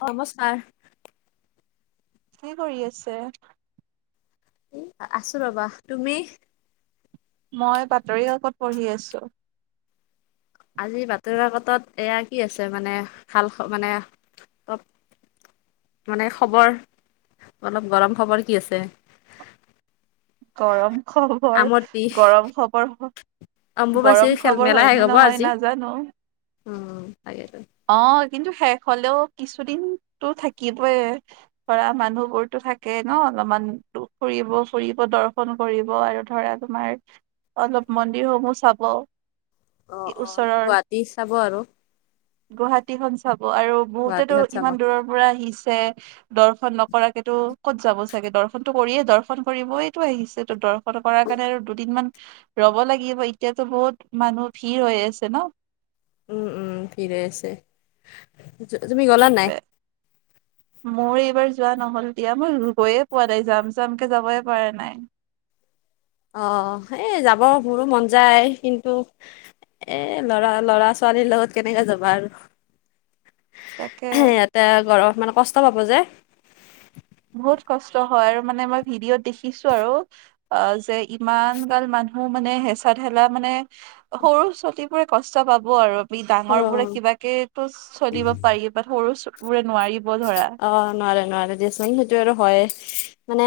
নমস্কাৰ। কি কৰি আছে? এ আছো ৰ'বা। তুমি? মই বাতৰিকাকত পঢ়ি আছোঁ। আজি বাতৰি কাকতত এয়া কি আছে মানে ভাল খবৰ? মানে খবৰ, অলপ গৰম খবৰ কি আছে? গৰম খবৰ, আমৰ বিষ গৰম খবৰ গৰম অম্বুবাচীৰ খেল, খবৰ মেলা শেষ হয়নে হ'ব নহয় আজি। নাজানো। উম তাকে। অ' কিন্তু শেষ হ'লেও কিছুদিনতো থাকিবই। ধৰা মানুহবোৰতো থাকে ন অলপমান? ত' ফুৰিব ফুৰিব, দৰ্শন কৰিব আৰু ধৰা তোমাৰ অলপ মন্দিৰসমূহ চাব। অ' অ' ওচৰৰ গুৱাহাটী চাব আৰু। গুৱাহাটীখন চাব আৰু বহুতেতো গুৱাহাটীহত চাব ইমান দূৰৰ পৰা আহিছে। ছে দৰ্শন নকৰাকেতো ক'ত যাব চাগে! দৰ্শনটো কৰিয়ে, দৰ্শন কৰিবয়েতো আহিছে। ত' দৰ্শন কৰাৰ কাৰণে আৰু দুদিনমান ৰ'ব লাগিব। এতিয়াতো বহুত মানুহ ভিৰ হৈ আছে ন? উম উম। ফিৰাই আছে। তু- তুমি গ'লা নাই সেইটোৱে, মোৰ এইবাৰ যোৱা নহ'ল দিয়া। মই গৈয়ে পোৱা নাই, যাম যামকে যাবই পৰা নাই। অ' এই যাব মোৰো মন যায়। কিন্তু এ ল'ৰা ল'ৰা-ছোৱালীৰ লগত কেনেকে যাবা আৰু! তাকে ইয়াতে গৰমত মানে কষ্ট পাব যে। বহুত কষ্ট হয় আৰু মানে মই ভিডিঅ'ত দেখিছো আৰু, অ' যে ইমানগাল মানুহ মানুহ মানে হেঁচা-ঠেলা মানে, সৰু ছতীবোৰে কষ্ট পাব আৰু। ই ডাঙৰ অ', বোৰে কিবাকেইটো চলিব পাৰি বা সৰুবোৰে অ নাৱাৰে নোৱাৰে দেছি [unintelligible] সেটো আৰু হয় মানে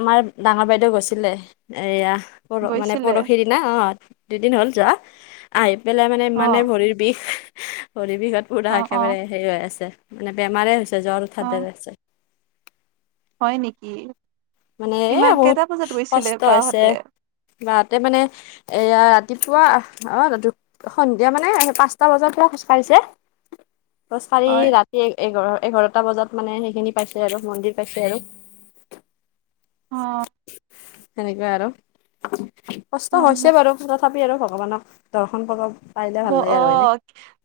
আমাৰ ডাঙৰ বাইদেউ গৈছিলে এয়া। পৰ মানে গৈছিলে পৰহি দিনা অ দুদিন হল যোৱা আহি [unintelligible] বোলে মানে অ ইমানে ভৰিৰ বিষ। শৰ বিঘত পুৰা অ অ একেবাৰে হেৰি হৈ আছে মানে বেমাৰে হৈছে জ্বৰ অ উঠাৰে আছে [unintelligible] হয় নেকি মানে এ কিমান বহুত কেইটা বজাত গৈছিলে কষ্ট হৈছে বাহঁতে বা তাতে মানে এয়া [unintelligible] ৰাতিপুৱা আহ সন্ধিয়া মানে পাঁচটা বজাত পৰা খোজকাঢ়িছে। পছ কি হয় ৰাতি এঘাৰ [unintelligible] এঘাৰটা বজাত মানে সেইখিনি পাইছে আৰু মন্দিৰ পাইছে আৰু অ সেনেকুৱাই আৰু কষ্ট হয় হৈছে হয় বাৰু তথাপি আৰু ভগৱানক দৰ্শন কৰক অ অ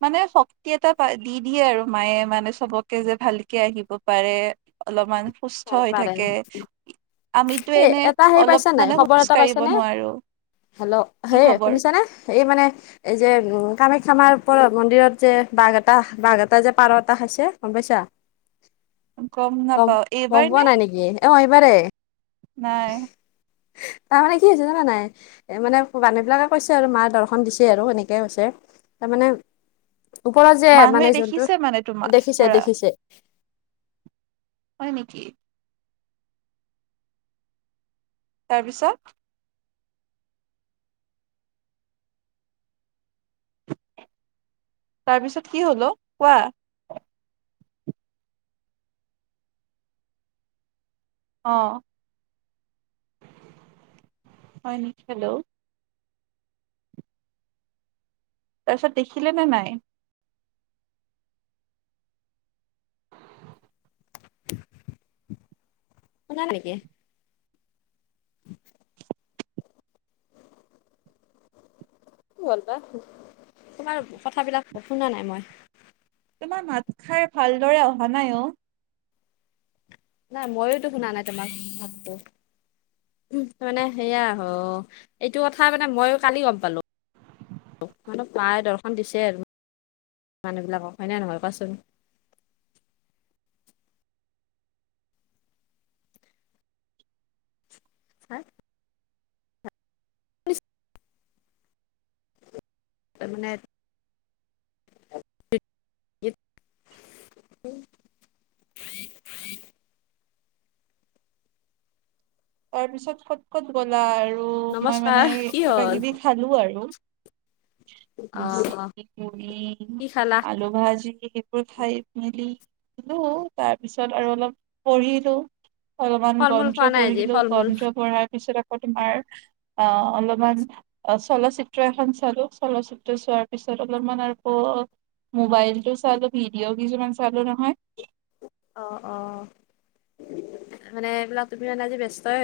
মানে শক্তি এটা পাই দি দিয়ে আৰু মায়ে মানে চবকে যে ভালকে আহিব পাৰে অলপমান সুস্থ হৈ পাৰে থাকে আমিতো এ এনে এটা হেৰি অলপ পাইছা নাই মানে খবৰ খোজ এটা কাঢ়িব পাইছানে? নোৱাৰো হেল্ল' কি হেই খবৰ শুনিছানে এই মানে যে উ কামাখ্যামাৰ ওপৰত মন্দিৰত যে বাঘ এটা বাঘ এটা যে পাৰ এটাছে গম পাইছা। গম নাপাও গম এইবাৰ পোৱা নে নাই নেকি অ আহিবাৰে। নাই হয় তাৰমানানে কি হৈছে জানা নাই মানে মানুহ বিলাকে কৈছে আৰু মাৰ দৰ্শন দিছে আৰু সেনেকে কৈছে। তাৰ মানে ওপৰত যে মানুহে মানে যোনটো দেখিছে মানে তোমাক দেখিছে ধৰা দেখিছে [unintelligible] হয় নেকি তাৰ পিছত তাৰপিছত কি হ'ল কোৱা [unintelligible] আহ হয় নেকি হেল্ল'। তাৰপিছত দেখিলে নে নাই নালাগে [unintelligible] কি হ'ল বা তোমাৰ কথাবিলাক শুনা নাই মই [unintelligible] তমাৰ ভাত খাই ভালদৰে অহা নাই অ [unintelligible] নাই মইয়োতো শুনা নাই তোমাক মাততো। উ মানে সেয়া আহ এইটো কথা মানে মইও কালি গম পালো মানে প্ৰায় দৰ্শন দিছে আৰু মানুহবিলাকক হয়নে নহয় কোৱাচোন হয় [unintelligible] তাৰমানে [inaudible] [inaudible] তাৰ পিছত ক'ত ক'ত গলা আৰু মই নমস্কাৰ মানে কি কিবা হ'ল কিবি খালো আৰু অ অ [unintelligible] কি খালা আলু ভাজি খাই মেলি তাৰপিছত আৰু অলপ পঢ়িলো অলপমান ফল মূল গন্ধ খোৱা নাই আজি পঢ়িলো ফল মূল গন্ধ পঢ়াৰ পিছত আকৌ তোমাৰ আহ অলপমান চলচিত্ৰ এখন চালো চলচিত্ৰ চোৱাৰ পিছত অলপমান আকৌ মোবাইলটো চালো ভিডিঅ' কিছুমান চালো নহয় অ অ মানে এইবিলাক তুমি মানে আজি ব্যস্তই